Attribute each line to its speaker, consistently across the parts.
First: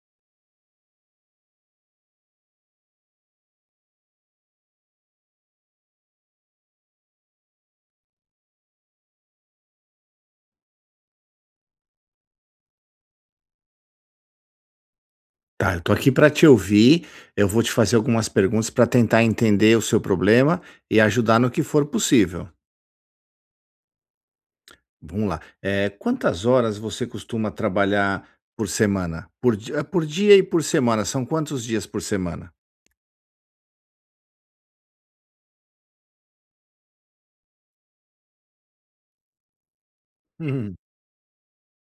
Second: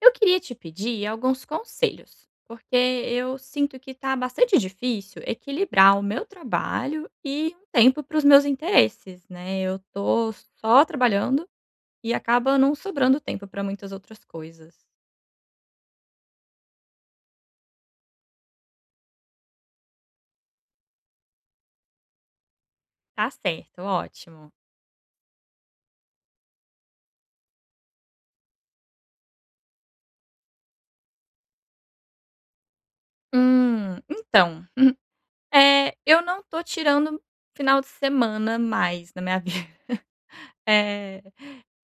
Speaker 1: Eu queria te pedir alguns conselhos, porque eu sinto que tá bastante difícil equilibrar o meu trabalho e um tempo para os meus interesses, né? Eu tô só trabalhando e acaba não sobrando tempo para muitas outras coisas.
Speaker 2: Tá, eu tô aqui para te ouvir. Eu vou te fazer algumas perguntas para tentar entender o seu problema e ajudar no que for possível.
Speaker 1: Tá certo, ótimo.
Speaker 2: Vamos lá. Quantas horas você costuma trabalhar por semana? Por dia e por semana, são quantos dias por semana?
Speaker 1: Então, é, eu não tô tirando final de semana mais na minha vida.
Speaker 2: Uhum.
Speaker 1: É,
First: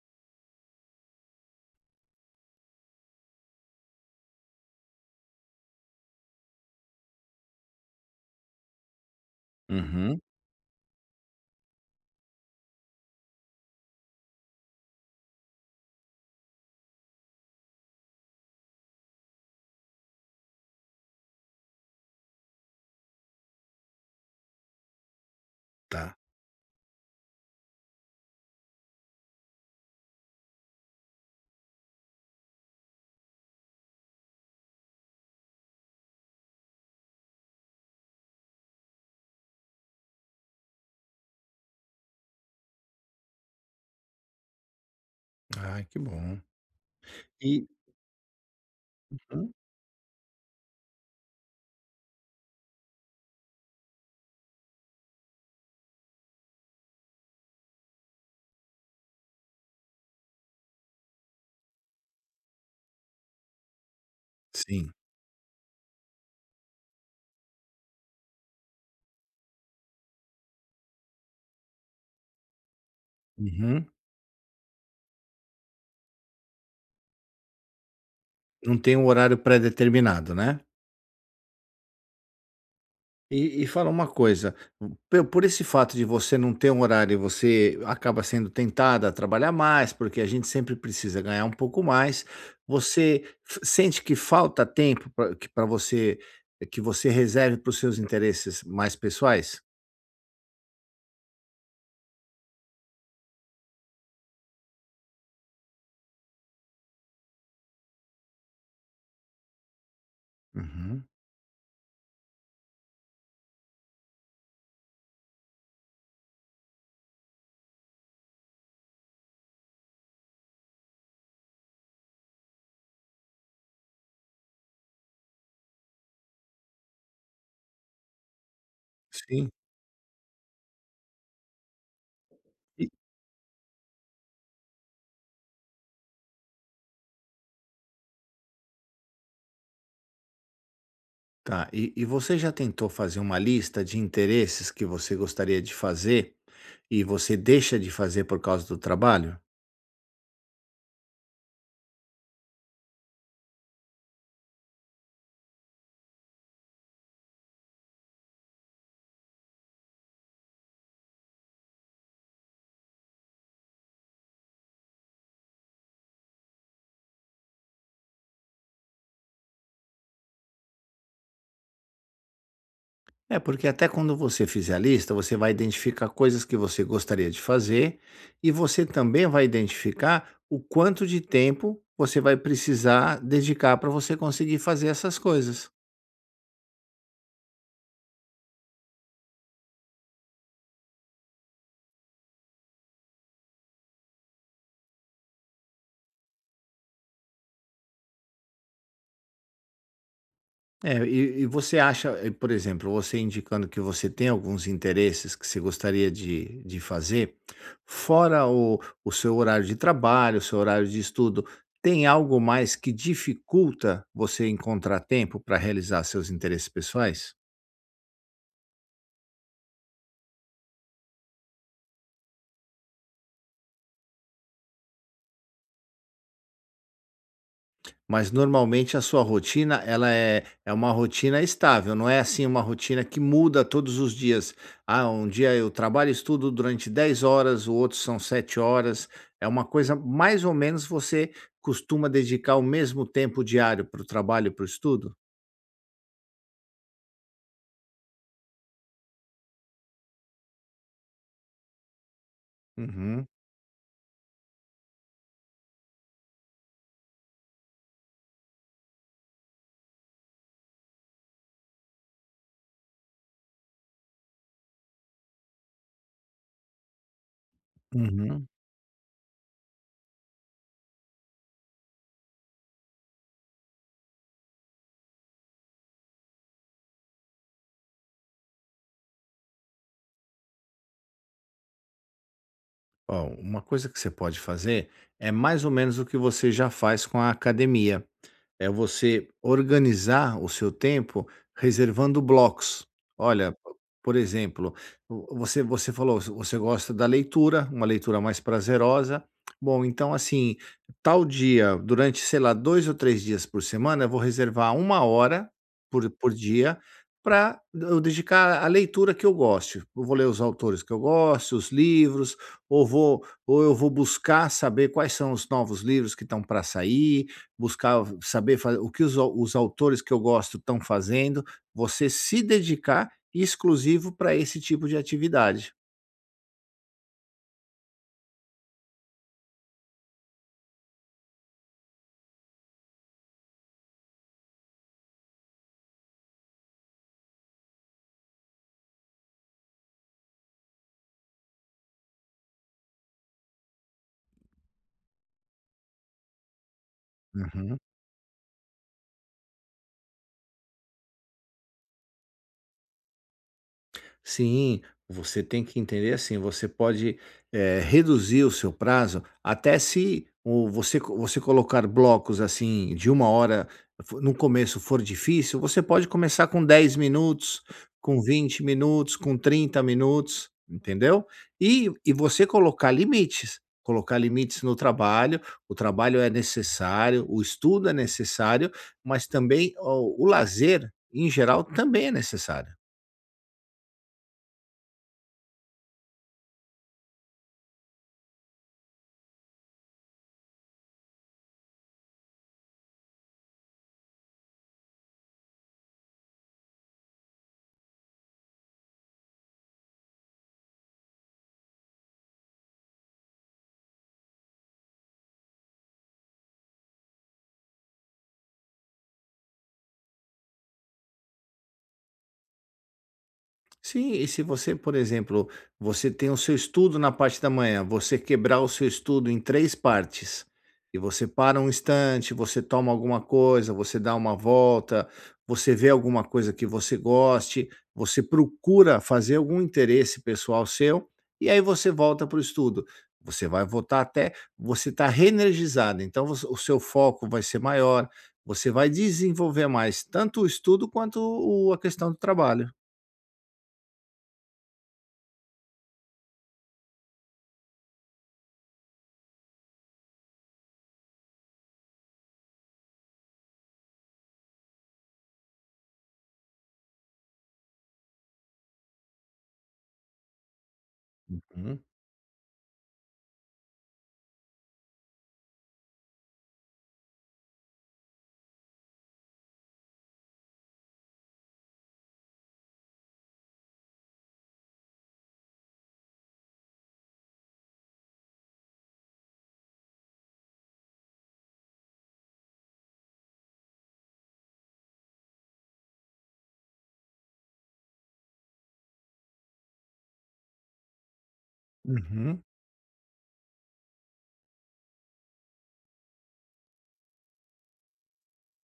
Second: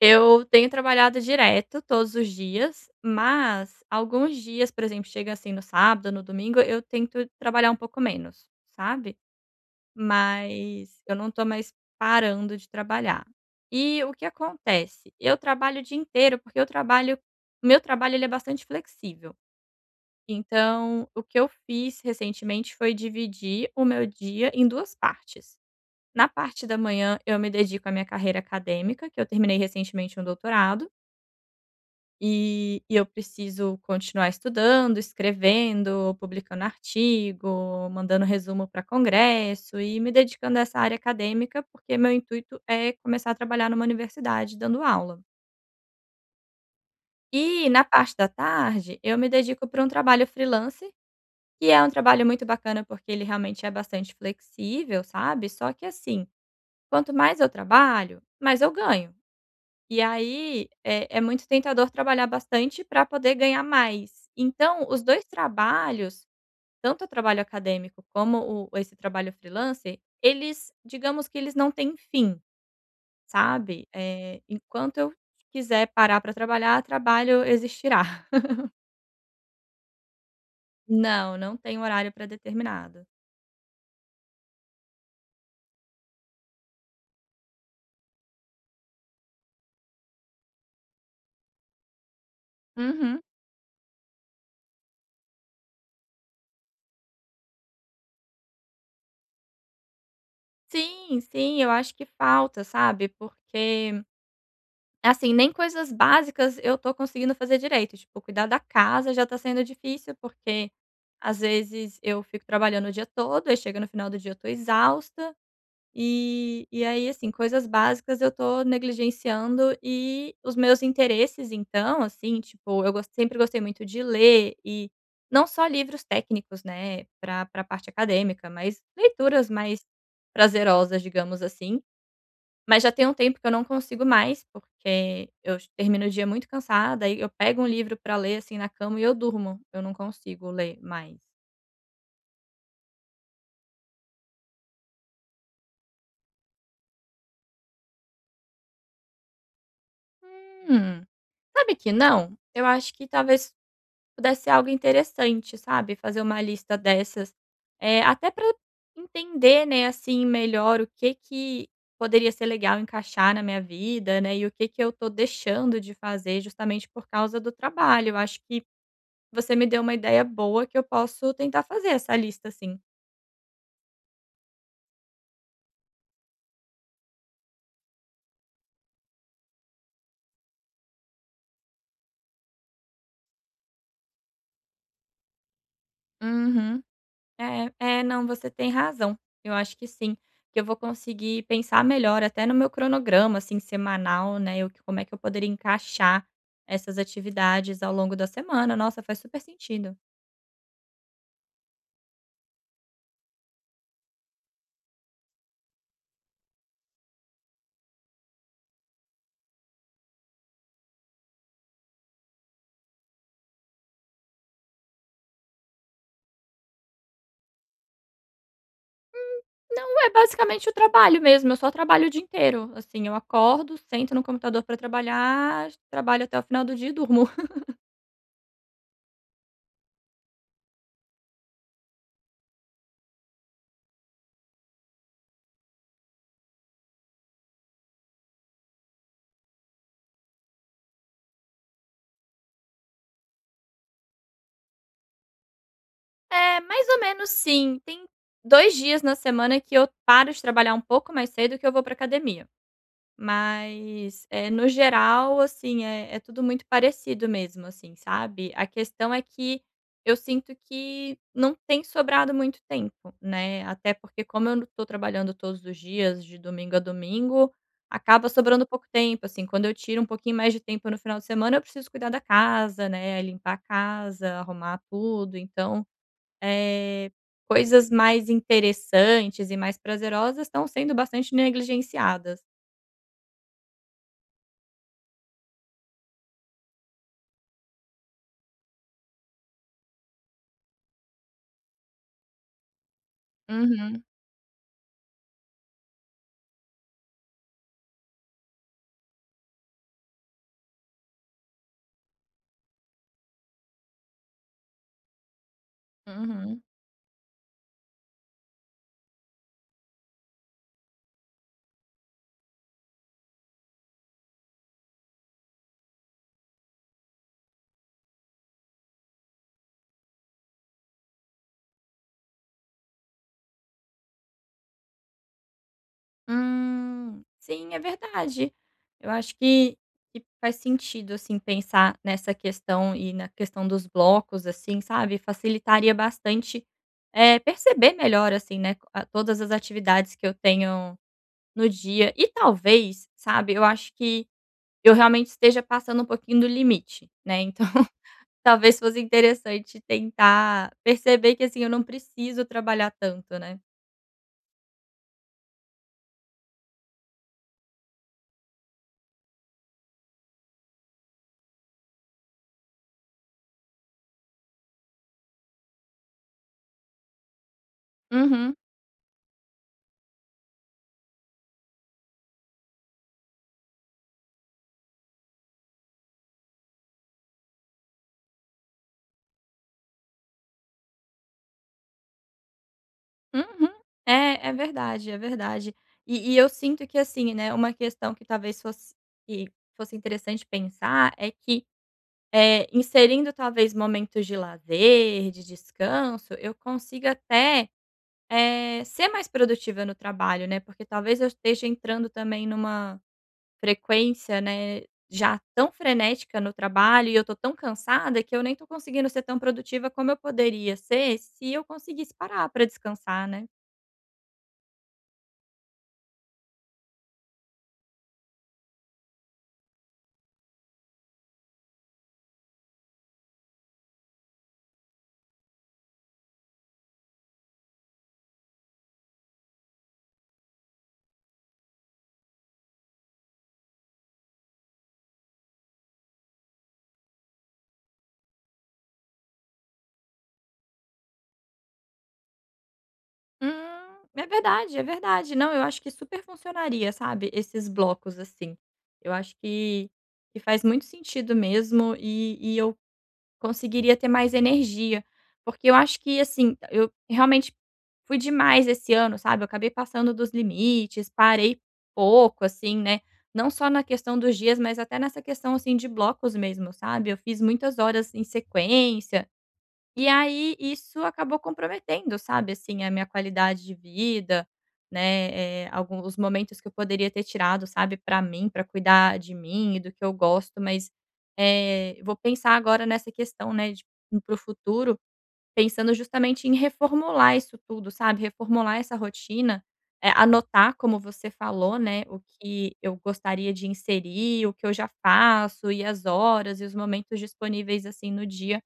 Speaker 1: eu tenho trabalhado direto todos os dias, mas alguns dias, por exemplo, chega assim no sábado, no domingo, eu tento trabalhar um pouco menos, sabe.
Speaker 2: Uhum,
Speaker 1: Mas eu não tô mais parando de trabalhar. E o que acontece? Eu trabalho o dia inteiro, porque eu trabalho o meu trabalho ele é bastante flexível. Então, o que eu fiz recentemente foi dividir o meu dia em 2 partes.
Speaker 2: tá.
Speaker 1: Na parte da manhã, eu me dedico à minha carreira acadêmica, que eu terminei recentemente um doutorado, e eu preciso continuar estudando, escrevendo, publicando artigo, mandando resumo para congresso e me dedicando a essa área acadêmica, porque meu intuito é começar a trabalhar numa universidade dando aula.
Speaker 2: Ai, que bom. E
Speaker 1: E na parte da tarde, eu me
Speaker 2: Uhum.
Speaker 1: dedico para um trabalho freelance, que é um trabalho muito bacana porque ele realmente é bastante flexível, sabe? Só que assim, quanto mais eu trabalho, mais eu ganho. E aí, é muito tentador trabalhar bastante para poder ganhar mais. Então,
Speaker 2: Sim.
Speaker 1: os 2 trabalhos, tanto o trabalho acadêmico como o esse trabalho freelancer, eles digamos que eles não têm fim, sabe.
Speaker 2: Uhum.
Speaker 1: Enquanto eu quiser parar para trabalhar, trabalho existirá.
Speaker 2: Não tem um horário pré-determinado, né?
Speaker 1: Não, não tem horário pré-determinado.
Speaker 2: E fala uma coisa, pe por esse fato de você não ter um horário, você acaba sendo tentada a trabalhar mais, porque a gente sempre precisa ganhar um pouco mais.
Speaker 1: Uhum.
Speaker 2: Você f sente que falta tempo pra que para você que você reserve para os seus interesses mais pessoais?
Speaker 1: Sim, sim, eu acho que falta, sabe, porque assim, nem coisas básicas eu tô conseguindo fazer direito, tipo, cuidar da casa já tá sendo difícil, porque
Speaker 2: Uhum.
Speaker 1: às vezes eu fico trabalhando o dia todo, aí chega no final do dia eu tô exausta, e aí, assim, coisas básicas eu tô negligenciando e os meus interesses, então, assim, tipo, sempre gostei muito de ler e não só livros técnicos, né, pra parte acadêmica, mas leituras
Speaker 2: Sim.
Speaker 1: mais prazerosas, digamos assim. Mas
Speaker 2: E
Speaker 1: já tem um tempo que eu não consigo mais, porque eu ch termino o dia muito cansada, aí eu pego um livro pra ler, assim, na cama e eu durmo, eu não consigo ler mais.
Speaker 2: tá. E você já tentou fazer uma lista de interesses que você gostaria de fazer e você deixa de fazer por causa do trabalho?
Speaker 1: Hum, sabe que não? Eu acho que talvez pudesse ser algo interessante, sabe, fazer uma lista dessas, até pra entender, né, assim, melhor o que que poderia ser legal encaixar na minha vida, né, e o que que eu tô deixando de fazer justamente por causa do trabalho. Eu acho que você me deu uma ideia boa que eu posso tentar fazer essa lista, assim.
Speaker 2: É, porque até quando você fizer a lista, você vai identificar coisas que você gostaria de fazer e você também vai identificar o quanto de tempo você vai precisar dedicar para você conseguir fazer essas coisas.
Speaker 1: Uhum. É, é, não, você tem razão. Eu acho que sim, que eu vou conseguir pensar melhor até no meu cronograma, assim, semanal, né, eu como é que eu poderia encaixar essas atividades ao longo da semana. Nossa, faz super sentido.
Speaker 2: É, e você acha, por exemplo, você indicando que você tem alguns interesses que você gostaria de fazer, fora o seu horário de trabalho, o seu horário de estudo, tem algo mais que dificulta você encontrar tempo para realizar seus interesses pessoais?
Speaker 1: Não, é basicamente o trabalho mesmo, eu só trabalho o dia inteiro, assim, eu acordo, sento no computador para trabalhar, trabalho até o final do dia e durmo.
Speaker 2: Mas normalmente a sua rotina, ela é uma rotina estável, não é assim uma rotina que muda todos os dias. Ah, um dia eu trabalho e estudo durante 10 horas, o outro são 7 horas. É uma coisa mais ou menos você costuma dedicar o mesmo tempo diário para o trabalho e para o estudo?
Speaker 1: É, mais ou menos sim. Tem 2 dias na semana que eu paro de trabalhar um pouco mais cedo que eu vou pra academia.
Speaker 2: Uhum,
Speaker 1: Mas, é no geral, assim, é tudo muito parecido mesmo, assim, sabe. A questão é que eu sinto que não tem sobrado muito tempo, né, até porque como eu tô trabalhando todos os dias, de domingo a domingo, acaba
Speaker 2: uhum.
Speaker 1: sobrando pouco tempo, assim. Quando eu tiro um pouquinho mais de tempo no final de semana, eu preciso cuidar da casa, né, limpar a casa, arrumar tudo, então eh, coisas mais interessantes e mais prazerosas estão sendo bastante negligenciadas.
Speaker 2: Ó, uma coisa que você pode fazer é mais ou menos o que você já faz com a academia. É você organizar o seu tempo reservando blocos. Olha,
Speaker 1: Uhum,
Speaker 2: por exemplo, vo você você falou, você gosta da leitura, uma leitura mais prazerosa. Bom, então, assim, tal dia, durante, sei lá, 2 ou 3 dias por semana, eu vou reservar 1 hora por
Speaker 1: uhum.
Speaker 2: dia para eu dedicar à leitura que eu goste. Eu vou ler os autores que eu gosto, os livros, ou vou ou eu vou buscar saber quais são os novos livros que estão para sair buscar saber fa o que os autores que eu gosto estão fazendo, você se dedicar exclusivo para esse tipo de atividade.
Speaker 1: Sim, é verdade. Eu acho que faz sentido, assim, pensar nessa questão e na questão dos blocos, assim, sabe, facilitaria bastante, perceber melhor, assim, né, a todas as atividades que eu tenho no dia e talvez, sabe, eu acho que eu realmente esteja passando um pouquinho do limite, né.
Speaker 2: Uhum.
Speaker 1: Talvez fosse interessante tentar perceber que, assim, eu não preciso trabalhar tanto, né.
Speaker 2: Sim, você tem que entender assim, você pode reduzir o seu prazo até se o, você, co- você colocar blocos assim de 1 hora no começo for difícil, você pode começar com 10 minutos, com
Speaker 1: Uhum,
Speaker 2: 20 minutos, com 30 minutos, entendeu? E você colocar limites no trabalho, o trabalho é necessário, o estudo é necessário, mas também ó, o lazer, em geral, também é necessário.
Speaker 1: uhum. É, é verdade, é verdade. E eu sinto que, assim, né, uma questão que talvez fosse que fosse interessante pensar é que, inserindo talvez momentos de lazer, de descanso, eu consiga até, ser mais produtiva no trabalho, né, porque talvez eu esteja entrando também numa frequência, né, já tão frenética no trabalho e eu tô tão cansada que eu nem tô conseguindo ser tão produtiva como eu poderia ser se eu conseguisse parar pra descansar, né.
Speaker 2: Sim, e se você, por exemplo, você tem o seu estudo na parte da manhã, você quebrar o seu estudo em três partes, e você para um instante, você toma alguma coisa, você dá uma volta, você vê alguma coisa que você goste, você procura fazer algum interesse pessoal seu, e aí você volta para o estudo. Você vai voltar até você estar reenergizado, então o seu foco vai ser maior, você vai desenvolver mais tanto o estudo quanto a questão do trabalho.
Speaker 1: Hum. É verdade, é verdade. Não, eu acho que super funcionaria, sabe, esses blocos, assim. Eu acho que faz muito sentido mesmo e eu conseguiria ter mais energia, porque eu acho que, assim, eu realmente fui demais esse ano, sabe, eu acabei passando dos limites, parei pouco, assim, né, não só na questão dos dias, mas até nessa questão, assim, de blocos mesmo, sabe, eu fiz muitas horas em sequência, e aí isso acabou comprometendo, sabe, assim, a minha qualidade de vida, né, algum momentos que eu poderia ter tirado, sabe, pra mim, pra cuidar de mim e do que eu gosto, mas, vou pensar agora nessa questão, né, de para o futuro, pensando justamente em reformular isso tudo, sabe, reformular essa rotina, anotar, como você falou, né, o
Speaker 2: Uhum.
Speaker 1: que eu gostaria de inserir, o que eu já faço e as horas e os momentos disponíveis, assim, no dia.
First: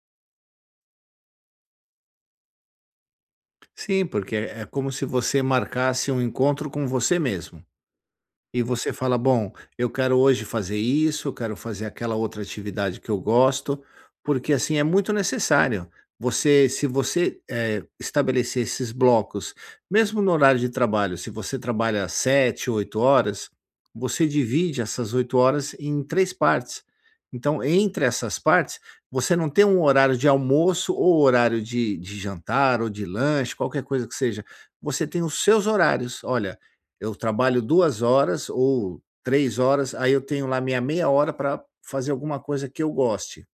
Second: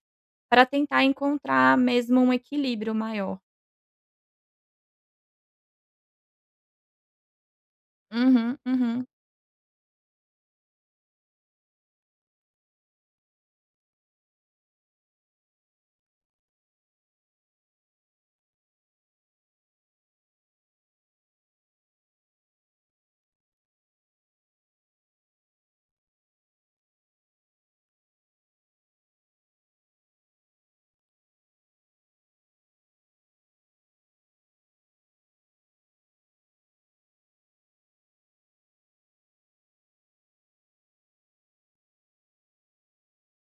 Speaker 1: Pra tentar encontrar mesmo um equilíbrio maior.
Speaker 2: Sim, porque é como se você marcasse um encontro com você mesmo.
Speaker 1: Uhum,
Speaker 2: E você
Speaker 1: uhum,
Speaker 2: fala: "Bom, eu quero hoje fazer isso, eu quero fazer aquela outra atividade que eu gosto", porque, assim, é muito necessário. Você se você, eh, estabelecer esses blocos, mesmo no horário de trabalho, se você trabalha 7 8 horas, você divide essas 8 horas em 3 partes. Então, entre essas partes, você não tem um horário de almoço ou horário de jantar ou de lanche, qualquer coisa que seja, você tem os seus horários. "Olha, eu trabalho 2 horas ou 3 horas, aí eu tenho lá minha meia hora para fazer alguma coisa que eu goste.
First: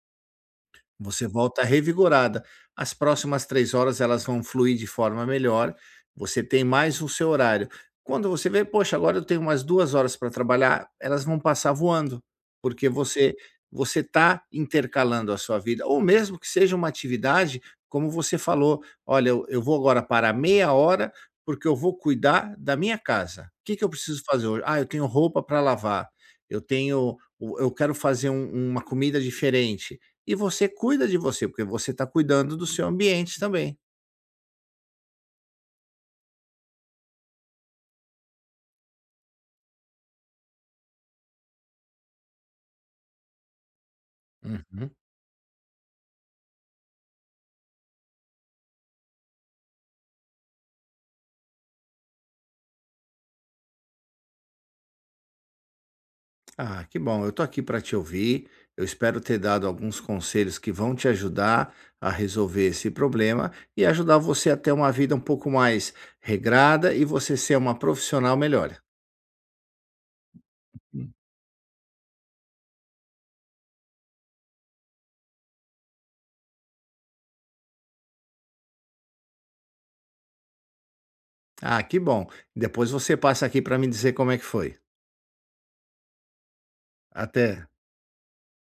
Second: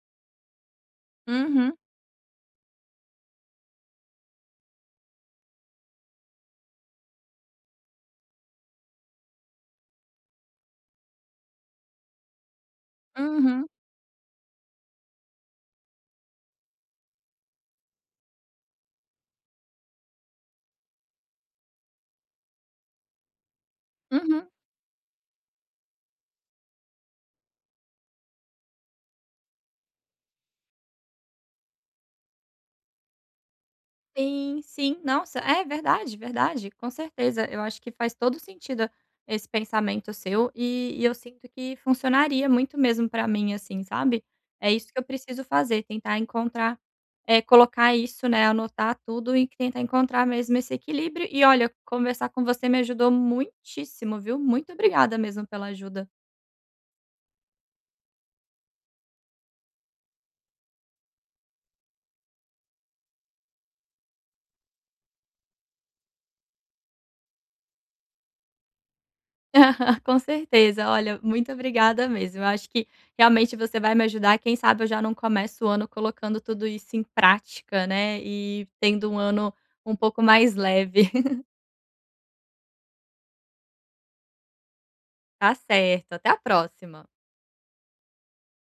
Speaker 2: Você volta
Speaker 1: uhum,
Speaker 2: revigorada. As próximas 3 horas elas vão fluir de forma melhor, você tem mais o seu horário. Quando você vê: "Poxa, agora eu tenho umas 2 horas para trabalhar", elas vão passar voando, porque
Speaker 1: uhum,
Speaker 2: você está intercalando a sua vida, ou mesmo que seja uma atividade, como você falou: "Olha, eu vou agora parar meia hora, porque eu vou cuidar da minha casa. O que que eu preciso
Speaker 1: uhum.
Speaker 2: fazer hoje? Ah, eu tenho roupa para lavar, eu tenho eu quero fazer uma comida diferente". E você cuida de você, porque você está cuidando do seu ambiente também.
Speaker 1: Sim, sim. Nossa, é verdade, verdade, com certeza. Eu acho que faz todo sentido esse pensamento seu e eu sinto que funcionaria muito mesmo pra mim, assim, sabe. É isso
Speaker 2: Uhum.
Speaker 1: que eu preciso fazer, tentar encontrar, colocar isso, né, anotar tudo e tentar encontrar mesmo esse equilíbrio. E olha, conversar com você me ajudou muitíssimo, viu. Muito obrigada mesmo pela ajuda.
Speaker 2: Ah, que bom. Eu estou aqui para te ouvir. Eu espero ter dado alguns conselhos que vão te ajudar a resolver esse problema e ajudar você a ter uma vida um pouco mais regrada e você ser uma profissional melhor.
Speaker 1: Com certeza.
Speaker 2: Hum.
Speaker 1: Olha, muito obrigada mesmo. Eu acho que realmente você vai me ajudar. Quem sabe eu já não começo o ano colocando tudo isso em prática, né? E tendo um ano um pouco mais leve.
Speaker 2: Ah, que bom. Depois você passa aqui para me dizer como é que foi.
Speaker 1: Tá certo. Até a próxima.
Speaker 2: Até.